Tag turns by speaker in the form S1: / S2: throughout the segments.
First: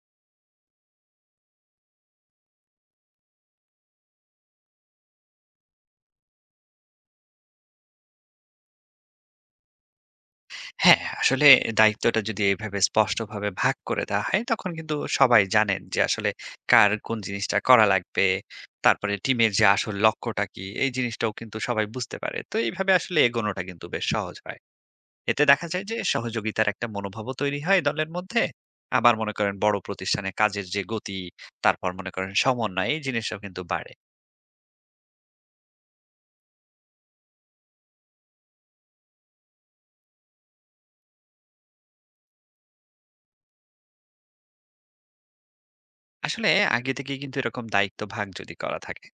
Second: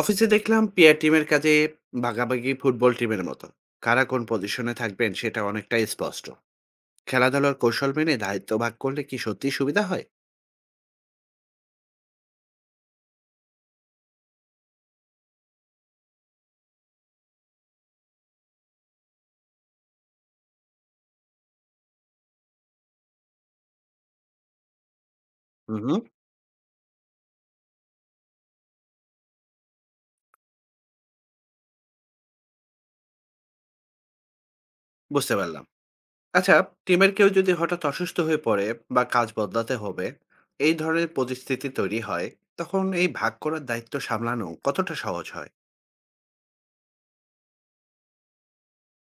S1: অফিসে দেখলাম পিআর টিমের কাজে ভাগাভাগি ফুটবল টিমের মতো। কারা কোন পজিশনে থাকবেন সেটা অনেকটাই স্পষ্ট। খেলাধুলার কৌশল মেনে দায়িত্ব ভাগ করলে কি সত্যি সুবিধা হয়?
S2: হ্যাঁ, আসলে দায়িত্বটা যদি এভাবে স্পষ্টভাবে ভাগ করে দেওয়া হয়, তখন কিন্তু সবাই জানেন যে আসলে কার কোন জিনিসটা করা লাগবে। তারপরে টিমের যে আসল লক্ষ্যটা কি, এই জিনিসটাও কিন্তু সবাই বুঝতে পারে। তো এইভাবে আসলে এগোনোটা কিন্তু বেশ সহজ হয়। এতে দেখা
S1: হুম,
S2: যায় যে
S1: হুম।
S2: সহযোগিতার একটা মনোভাবও তৈরি হয় দলের মধ্যে। আবার মনে করেন বড় প্রতিষ্ঠানে কাজের যে গতি, তারপর মনে করেন সমন্বয়, এই জিনিসটাও কিন্তু বাড়ে।
S1: বুঝতে পারলাম। আচ্ছা, টিমের কেউ যদি হঠাৎ অসুস্থ হয়ে পড়ে বা কাজ বদলাতে হবে, এই ধরনের পরিস্থিতি তৈরি হয়, তখন এই ভাগ করার দায়িত্ব সামলানো কতটা সহজ হয়?
S2: আসলে আগে থেকেই কিন্তু এরকম দায়িত্ব ভাগ যদি করা থাকে,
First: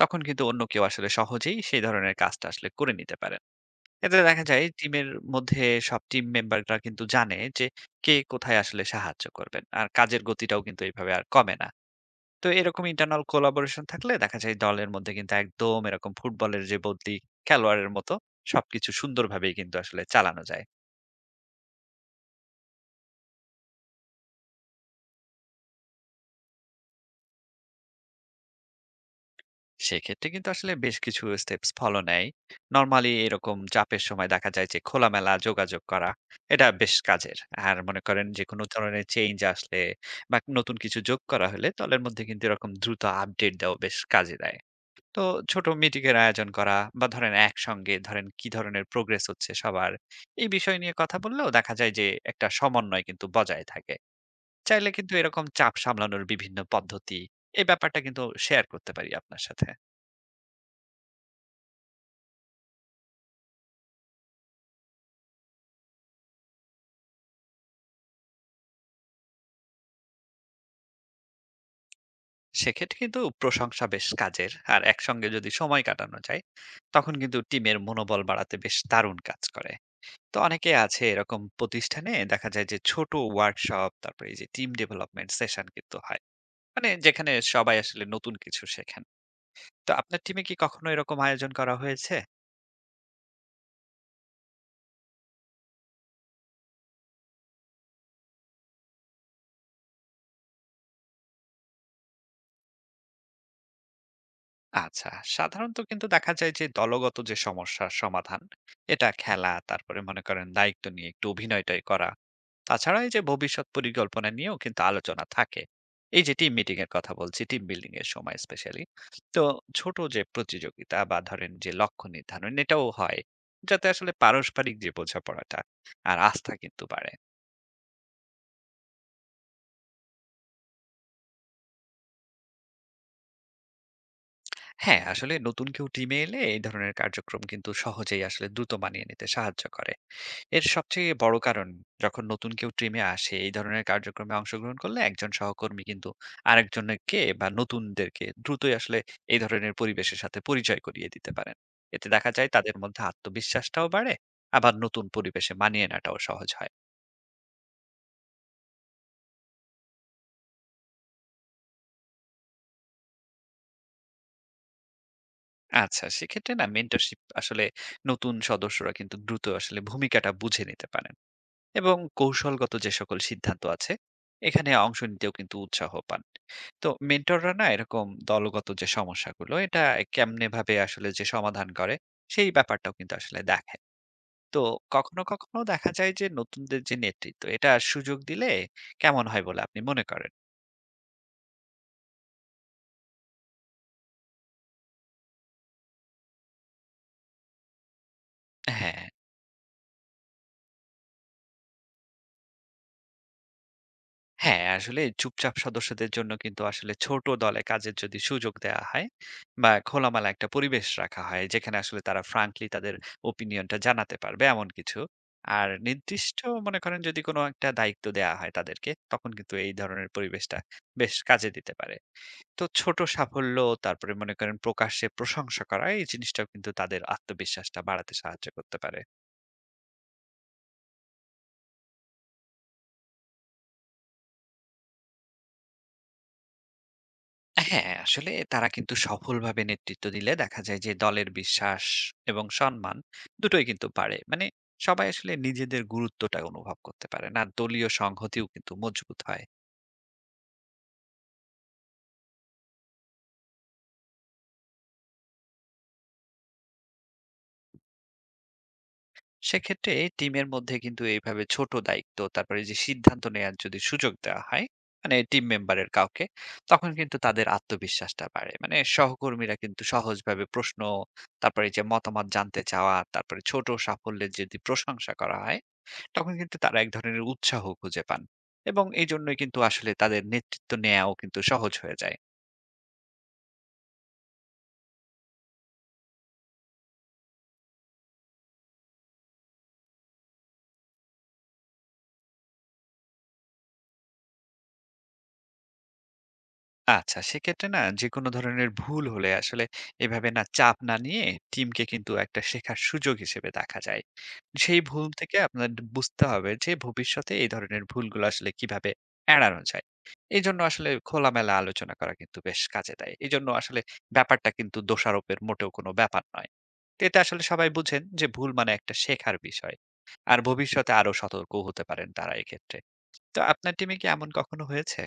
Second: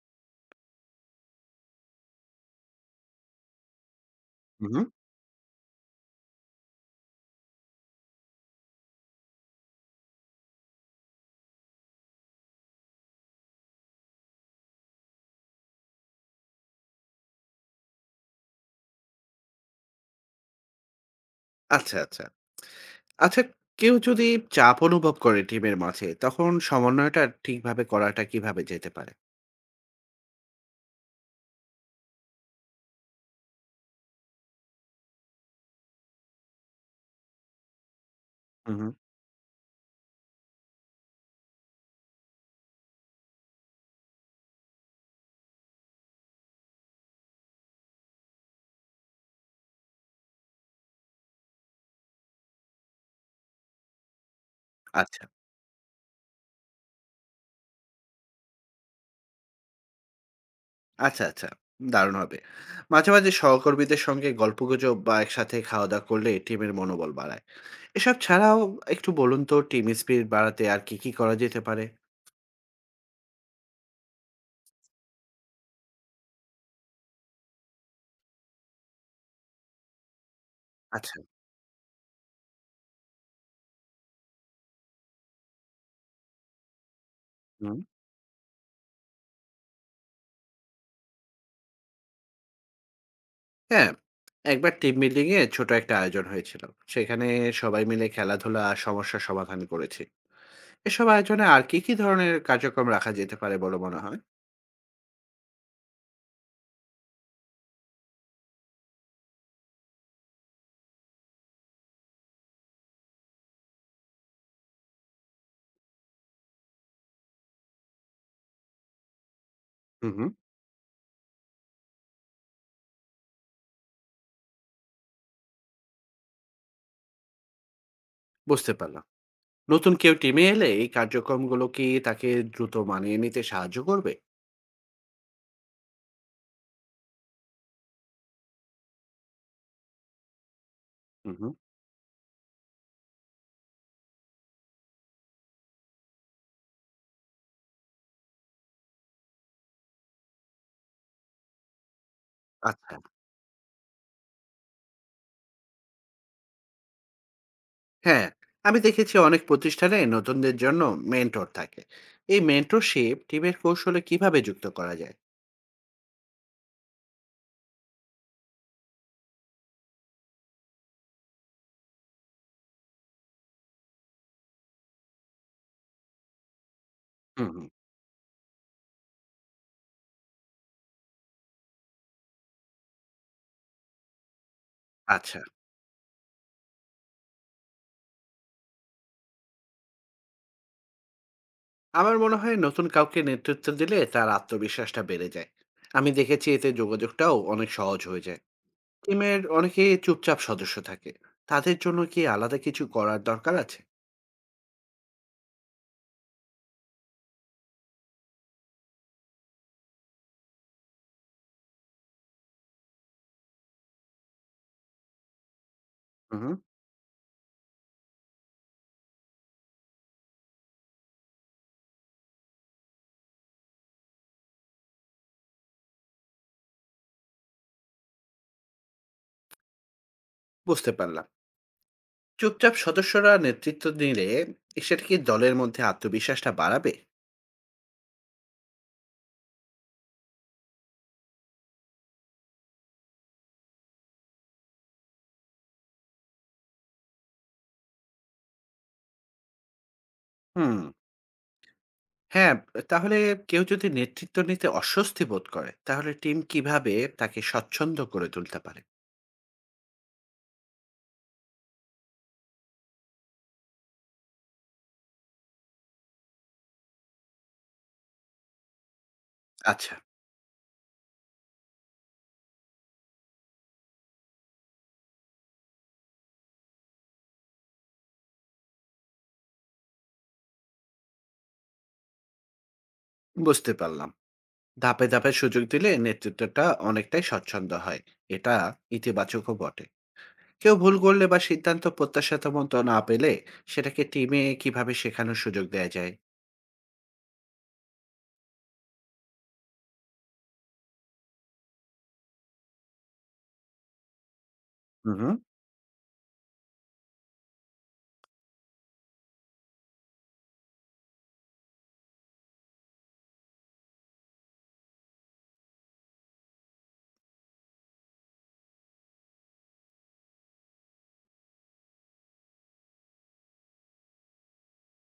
S2: তখন কিন্তু অন্য কেউ আসলে সহজেই সেই ধরনের কাজটা আসলে করে নিতে পারে। এতে দেখা যায়
S1: হুম।
S2: টিমের মধ্যে সব টিম মেম্বাররা কিন্তু জানে যে কে কোথায় আসলে সাহায্য করবেন। আর কাজের গতিটাও কিন্তু এইভাবে আর কমে না। তো এরকম ইন্টারনাল কোলাবোরেশন থাকলে দেখা যায় দলের মধ্যে কিন্তু একদম এরকম ফুটবলের যে বদলি খেলোয়াড়ের মতো সবকিছু সুন্দরভাবেই কিন্তু আসলে চালানো যায়।
S1: আচ্ছা, আচ্ছা। আচ্ছা, কেউ যদি চাপ অনুভব করে টিমের মাঝে, তখন সমন্বয়টা ঠিকভাবে করাটা কিভাবে যেতে পারে?
S2: সেক্ষেত্রে কিন্তু আসলে বেশ কিছু স্টেপস ফলো নেয়। নরমালি এরকম চাপের সময় দেখা যায় যে খোলামেলা যোগাযোগ করা এটা বেশ কাজের। আর মনে করেন যে কোনো
S1: হুম।
S2: ধরনের চেঞ্জ আসলে বা নতুন কিছু যোগ করা হলে দলের মধ্যে কিন্তু এরকম দ্রুত আপডেট দেওয়া বেশ কাজে দেয়। তো ছোট মিটিং এর আয়োজন করা বা ধরেন একসঙ্গে ধরেন কি ধরনের প্রোগ্রেস হচ্ছে সবার এই বিষয় নিয়ে কথা বললেও দেখা যায় যে একটা সমন্বয় কিন্তু বজায় থাকে। চাইলে কিন্তু
S1: আচ্ছা,
S2: এরকম চাপ সামলানোর বিভিন্ন পদ্ধতি এই ব্যাপারটা কিন্তু শেয়ার করতে পারি আপনার সাথে।
S1: আচ্ছা, আচ্ছা। দারুণ হবে। মাঝে, মাঝে সহকর্মীদের সঙ্গে গল্পগুজব বা একসাথে খাওয়া-দাওয়া করলে টিমের মনোবল বাড়ায়। এসব ছাড়াও একটু বলুন তো, টিম স্পিরিট বাড়াতে আর কি, কি করা যেতে পারে?
S2: সেক্ষেত্রে কিন্তু প্রশংসা বেশ কাজের আর একসঙ্গে যদি সময় কাটানো যায় তখন কিন্তু টিমের মনোবল বাড়াতে বেশ দারুণ কাজ করে। তো অনেকে আছে
S1: আচ্ছা,
S2: এরকম প্রতিষ্ঠানে দেখা যায় যে ছোট ওয়ার্কশপ তারপরে এই যে টিম ডেভেলপমেন্ট সেশন কিন্তু হয়, মানে যেখানে সবাই
S1: হুম।
S2: আসলে নতুন কিছু শেখেন। তো আপনার টিমে কি কখনো এরকম আয়োজন করা হয়েছে?
S1: হ্যাঁ, একবার টিম মিটিং এ ছোট একটা আয়োজন হয়েছিল। সেখানে সবাই মিলে খেলাধুলা আর সমস্যা সমাধান করেছি। এসব আয়োজনে আর কি, কি ধরনের কার্যক্রম রাখা যেতে পারে বলে মনে হয়?
S2: আচ্ছা, সাধারণত কিন্তু দেখা যায় যে দলগত যে সমস্যার সমাধান এটা খেলা, তারপরে মনে করেন দায়িত্ব নিয়ে একটু অভিনয়টাই করা। তাছাড়া এই যে ভবিষ্যৎ পরিকল্পনা নিয়েও কিন্তু আলোচনা থাকে এই যে টিম মিটিং এর কথা বলছি টিম বিল্ডিং এর সময় স্পেশালি। তো ছোট
S1: হুম,
S2: যে
S1: হুম।
S2: প্রতিযোগিতা বা ধরেন যে লক্ষ্য নির্ধারণ এটাও হয় যাতে আসলে পারস্পরিক যে বোঝাপড়াটা আর আস্থা কিন্তু বাড়ে।
S1: বুঝতে পারলাম। নতুন কেউ টিমে এলে এই কার্যক্রমগুলো কি তাকে দ্রুত মানিয়ে নিতে সাহায্য করবে?
S2: হ্যাঁ, আসলে নতুন কেউ টিমে এলে এই ধরনের কার্যক্রম কিন্তু সহজেই আসলে দ্রুত মানিয়ে নিতে সাহায্য করে। এর সবচেয়ে
S1: হুম,
S2: বড়
S1: হুম।
S2: কারণ যখন নতুন কেউ টিমে আসে এই ধরনের কার্যক্রমে অংশগ্রহণ করলে একজন সহকর্মী কিন্তু আরেকজনকে বা নতুনদেরকে দ্রুতই আসলে এই ধরনের পরিবেশের সাথে পরিচয় করিয়ে দিতে পারেন। এতে দেখা যায় তাদের
S1: আচ্ছা।
S2: মধ্যে আত্মবিশ্বাসটাও বাড়ে। আবার নতুন পরিবেশে মানিয়ে নেওয়াটাও সহজ হয়।
S1: হ্যাঁ, আমি দেখেছি অনেক প্রতিষ্ঠানে নতুনদের জন্য মেন্টর থাকে। এই মেন্টরশিপ টিমের কৌশলে কিভাবে যুক্ত করা যায়?
S2: আচ্ছা, সেক্ষেত্রে না মেন্টরশিপ আসলে নতুন সদস্যরা কিন্তু দ্রুত আসলে ভূমিকাটা বুঝে নিতে পারে। এবং কৌশলগত যে সকল সিদ্ধান্ত আছে এখানে অংশ নিতেও কিন্তু উৎসাহ পান। তো
S1: হুম,
S2: মেন্টররা না
S1: হুম।
S2: এরকম দলগত যে সমস্যাগুলো এটা কেমনে ভাবে আসলে যে সমাধান করে সেই ব্যাপারটাও কিন্তু আসলে দেখে। তো কখনো
S1: আচ্ছা,
S2: কখনো দেখা যায় যে নতুনদের যে নেতৃত্ব এটা সুযোগ দিলে কেমন হয় বলে আপনি মনে করেন?
S1: আমার মনে হয় নতুন কাউকে নেতৃত্ব দিলে তার আত্মবিশ্বাসটা বেড়ে যায়। আমি দেখেছি এতে যোগাযোগটাও অনেক সহজ হয়ে যায়।
S2: হ্যাঁ।
S1: টিমের অনেকে চুপচাপ সদস্য থাকে। তাদের জন্য কি আলাদা কিছু করার দরকার আছে?
S2: হ্যাঁ, আসলে চুপচাপ সদস্যদের জন্য কিন্তু আসলে ছোট দলে কাজের যদি সুযোগ দেয়া হয় বা খোলামেলা একটা পরিবেশ রাখা হয় যেখানে আসলে তারা ফ্রাঙ্কলি তাদের ওপিনিয়নটা জানাতে পারবে এমন কিছু। আর
S1: হুম,
S2: নির্দিষ্ট
S1: হুম।
S2: মনে করেন যদি কোনো একটা দায়িত্ব দেয়া হয় তাদেরকে তখন কিন্তু এই ধরনের পরিবেশটা বেশ কাজে দিতে পারে। তো ছোট সাফল্য তারপরে মনে করেন প্রকাশ্যে প্রশংসা করা এই জিনিসটাও কিন্তু তাদের আত্মবিশ্বাসটা বাড়াতে সাহায্য করতে পারে।
S1: বুঝতে পারলাম। চুপচাপ সদস্যরা নেতৃত্ব দিলে সেটা কি দলের মধ্যে আত্মবিশ্বাসটা বাড়াবে?
S2: হ্যাঁ, আসলে তারা কিন্তু সফলভাবে নেতৃত্ব দিলে দেখা যায় যে দলের বিশ্বাস এবং সম্মান দুটোই কিন্তু বাড়ে। মানে সবাই আসলে নিজেদের গুরুত্বটা অনুভব করতে পারে না দলীয় সংহতিও কিন্তু মজবুত হয়।
S1: হুম। হ্যাঁ, তাহলে কেউ যদি নেতৃত্ব নিতে অস্বস্তি বোধ করে, তাহলে টিম কিভাবে তাকে স্বচ্ছন্দ করে তুলতে পারে?
S2: সেক্ষেত্রে টিমের মধ্যে কিন্তু এইভাবে ছোট দায়িত্ব তারপরে যে সিদ্ধান্ত নেয়ার যদি সুযোগ দেওয়া হয়, মানে টিম মেম্বারের কাউকে, তখন কিন্তু তাদের আত্মবিশ্বাসটা বাড়ে। মানে সহকর্মীরা কিন্তু
S1: আচ্ছা,
S2: সহজভাবে প্রশ্ন তারপরে যে মতামত জানতে চাওয়া তারপরে ছোট সাফল্যের যদি প্রশংসা করা হয় তখন কিন্তু তারা এক ধরনের উৎসাহ খুঁজে পান। এবং এই জন্যই কিন্তু আসলে তাদের নেতৃত্ব নেওয়াও কিন্তু সহজ হয়ে যায়।
S1: বুঝতে পারলাম। ধাপে, ধাপে সুযোগ দিলে নেতৃত্বটা অনেকটাই স্বচ্ছন্দ হয়। এটা ইতিবাচকও বটে। কেউ ভুল করলে বা সিদ্ধান্ত প্রত্যাশামত না পেলে, সেটাকে টিমে কিভাবে শেখানোর সুযোগ দেয়া যায়?
S2: আচ্ছা, সেক্ষেত্রে না যেকোনো ধরনের ভুল হলে আসলে এভাবে না চাপ না নিয়ে টিমকে কিন্তু একটা শেখার সুযোগ হিসেবে দেখা যায়। সেই ভুল
S1: হুম, হুম।
S2: থেকে আপনার বুঝতে হবে যে ভবিষ্যতে এই ধরনের ভুলগুলো আসলে কিভাবে এড়ানো যায়। এজন্য আসলে খোলামেলা আলোচনা করা কিন্তু বেশ কাজে দেয়। এজন্য আসলে ব্যাপারটা কিন্তু দোষারোপের মোটেও কোনো ব্যাপার নয়। তো এটা আসলে সবাই বুঝেন যে ভুল মানে একটা শেখার বিষয়। আর ভবিষ্যতে আরো সতর্কও হতে পারেন তারা এক্ষেত্রে। তো আপনার টিমে কি এমন কখনো হয়েছে?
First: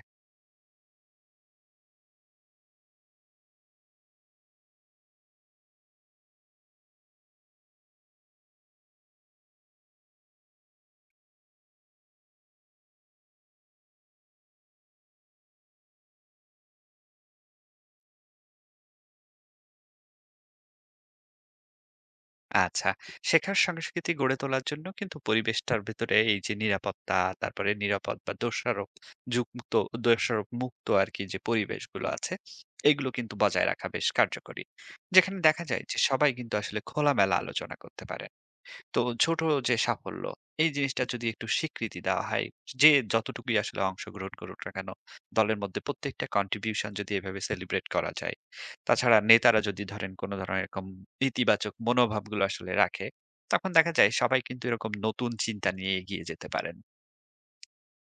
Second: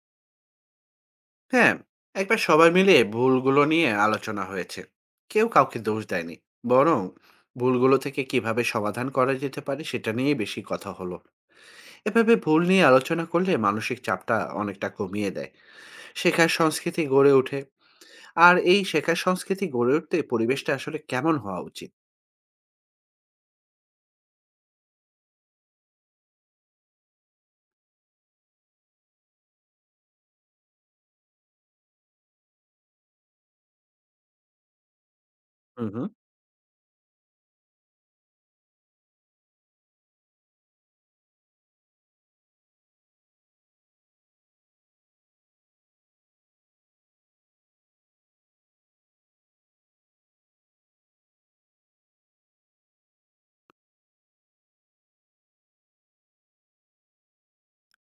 S1: হ্যাঁ, একবার সবাই মিলে ভুলগুলো নিয়ে আলোচনা হয়েছে। কেউ কাউকে দোষ দেয়নি। বরং ভুলগুলো থেকে কিভাবে সমাধান করা যেতে পারে সেটা নিয়েই বেশি কথা হলো। এভাবে ভুল নিয়ে আলোচনা করলে মানসিক চাপটা অনেকটা কমিয়ে দেয়। শেখার সংস্কৃতি গড়ে ওঠে। আর এই শেখার সংস্কৃতি গড়ে উঠতে পরিবেশটা আসলে কেমন হওয়া উচিত?
S2: আচ্ছা। শেখার সংস্কৃতি গড়ে তোলার জন্য কিন্তু পরিবেশটার ভেতরে এই যে নিরাপত্তা, তারপরে নিরাপদ বা দোষারোপ যুক্ত দোষারোপ মুক্ত আরকি যে পরিবেশগুলো আছে, এগুলো কিন্তু বজায় রাখা বেশ কার্যকরী। যেখানে দেখা যায়
S1: হুম,
S2: যে
S1: হুম।
S2: সবাই কিন্তু আসলে খোলামেলা আলোচনা করতে পারে। তো ছোট যে সাফল্য এই জিনিসটা যদি একটু স্বীকৃতি দেওয়া হয় যে যতটুকুই আসলে অংশগ্রহণ করুক না কেন দলের মধ্যে প্রত্যেকটা কন্ট্রিবিউশন যদি এভাবে সেলিব্রেট করা যায়, তাছাড়া নেতারা যদি ধরেন কোনো ধরনের এরকম ইতিবাচক মনোভাবগুলো আসলে রাখে, তখন দেখা যায় সবাই কিন্তু এরকম নতুন চিন্তা নিয়ে এগিয়ে যেতে পারেন।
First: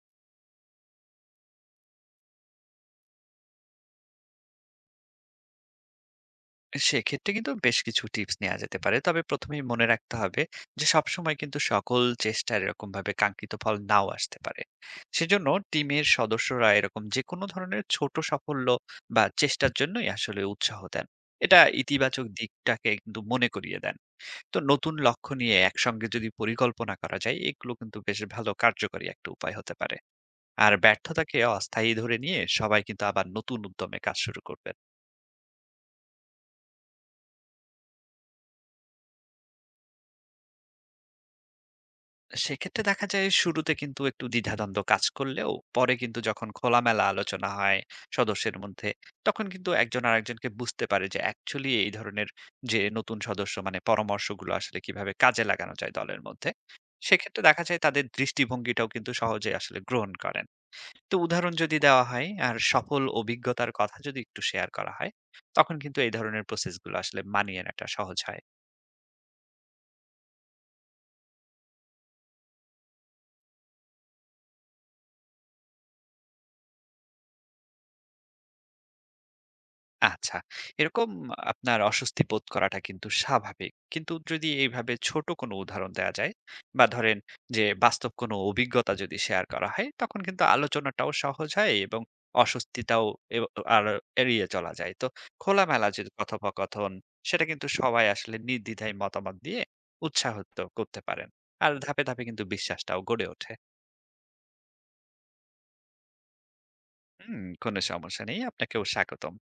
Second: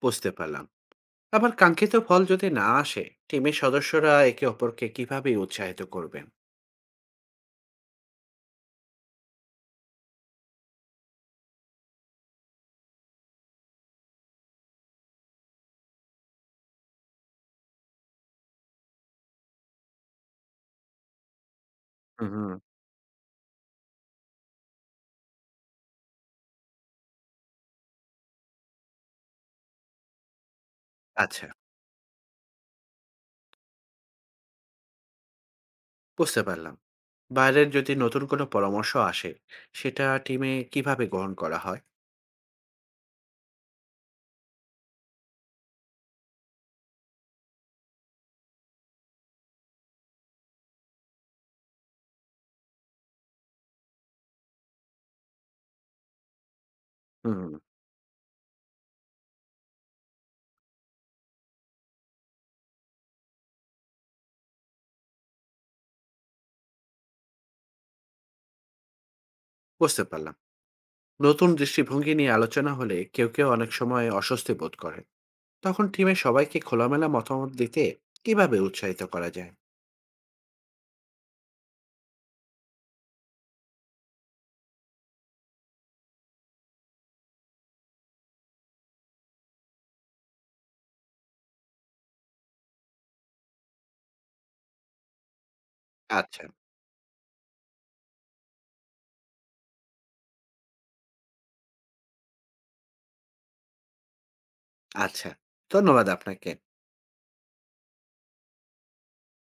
S1: বুঝতে পারলাম। আবার কাঙ্ক্ষিত ফল যদি না আসে, টিমের সদস্যরা একে অপরকে কিভাবে উৎসাহিত করবেন?
S2: সেক্ষেত্রে কিন্তু বেশ কিছু টিপস নেওয়া যেতে পারে। তবে ১ম এই মনে রাখতে হবে যে সবসময় কিন্তু সকল চেষ্টার এরকমভাবে কাঙ্ক্ষিত ফল নাও আসতে পারে। সেজন্য টিমের সদস্যরা এরকম যেকোনো ধরনের ছোট সাফল্য বা চেষ্টার জন্যই আসলে উৎসাহ দেন। এটা ইতিবাচক
S1: হুম, হুম।
S2: দিকটাকে কিন্তু মনে করিয়ে দেন। তো নতুন লক্ষ্য নিয়ে একসঙ্গে যদি পরিকল্পনা করা যায় এগুলো কিন্তু বেশ ভালো কার্যকরী একটা উপায় হতে পারে। আর ব্যর্থতাকে
S1: আচ্ছা,
S2: অস্থায়ী ধরে নিয়ে সবাই কিন্তু আবার নতুন উদ্যমে কাজ শুরু করবে।
S1: বুঝতে পারলাম। বাইরের যদি নতুন কোনো পরামর্শ আসে সেটা টিমে কিভাবে গ্রহণ করা হয়?
S2: সেক্ষেত্রে দেখা যায় শুরুতে কিন্তু একটু দ্বিধাদ্বন্দ্ব কাজ করলেও পরে কিন্তু যখন খোলামেলা আলোচনা হয় সদস্যের মধ্যে তখন কিন্তু একজন আরেকজনকে বুঝতে পারে যে অ্যাকচুয়ালি এই ধরনের যে নতুন সদস্য মানে পরামর্শগুলো আসলে কিভাবে কাজে লাগানো যায় দলের মধ্যে। সেক্ষেত্রে
S1: হুম।
S2: দেখা যায় তাদের দৃষ্টিভঙ্গিটাও কিন্তু সহজে আসলে গ্রহণ করেন। তো উদাহরণ যদি দেওয়া হয় আর সফল অভিজ্ঞতার কথা যদি একটু শেয়ার করা হয় তখন কিন্তু এই ধরনের প্রসেসগুলো আসলে মানিয়ে নেওয়াটা সহজ হয়।
S1: বুঝতে পারলাম। নতুন দৃষ্টিভঙ্গি নিয়ে আলোচনা হলে কেউ কেউ অনেক সময় অস্বস্তি বোধ করে, তখন টিমে সবাইকে খোলামেলা মতামত দিতে কিভাবে উৎসাহিত করা যায়?
S2: আচ্ছা। এরকম আপনার অস্বস্তি বোধ করাটা কিন্তু স্বাভাবিক। কিন্তু যদি এইভাবে ছোট কোনো উদাহরণ দেয়া যায় বা ধরেন যে বাস্তব কোনো অভিজ্ঞতা যদি শেয়ার করা হয়, তখন কিন্তু আলোচনাটাও সহজ হয় এবং অস্বস্তিটাও এব আর এড়িয়ে চলা যায়। তো খোলামেলা যে
S1: আচ্ছা,
S2: কথোপকথন সেটা কিন্তু সবাই আসলে নির্দ্বিধায় মতামত দিয়ে উৎসাহিত করতে পারেন। আর ধাপে, ধাপে কিন্তু বিশ্বাসটাও গড়ে ওঠে।
S1: আচ্ছা। ধন্যবাদ আপনাকে।
S2: হুম, কোনো সমস্যা নেই। আপনাকেও স্বাগতম।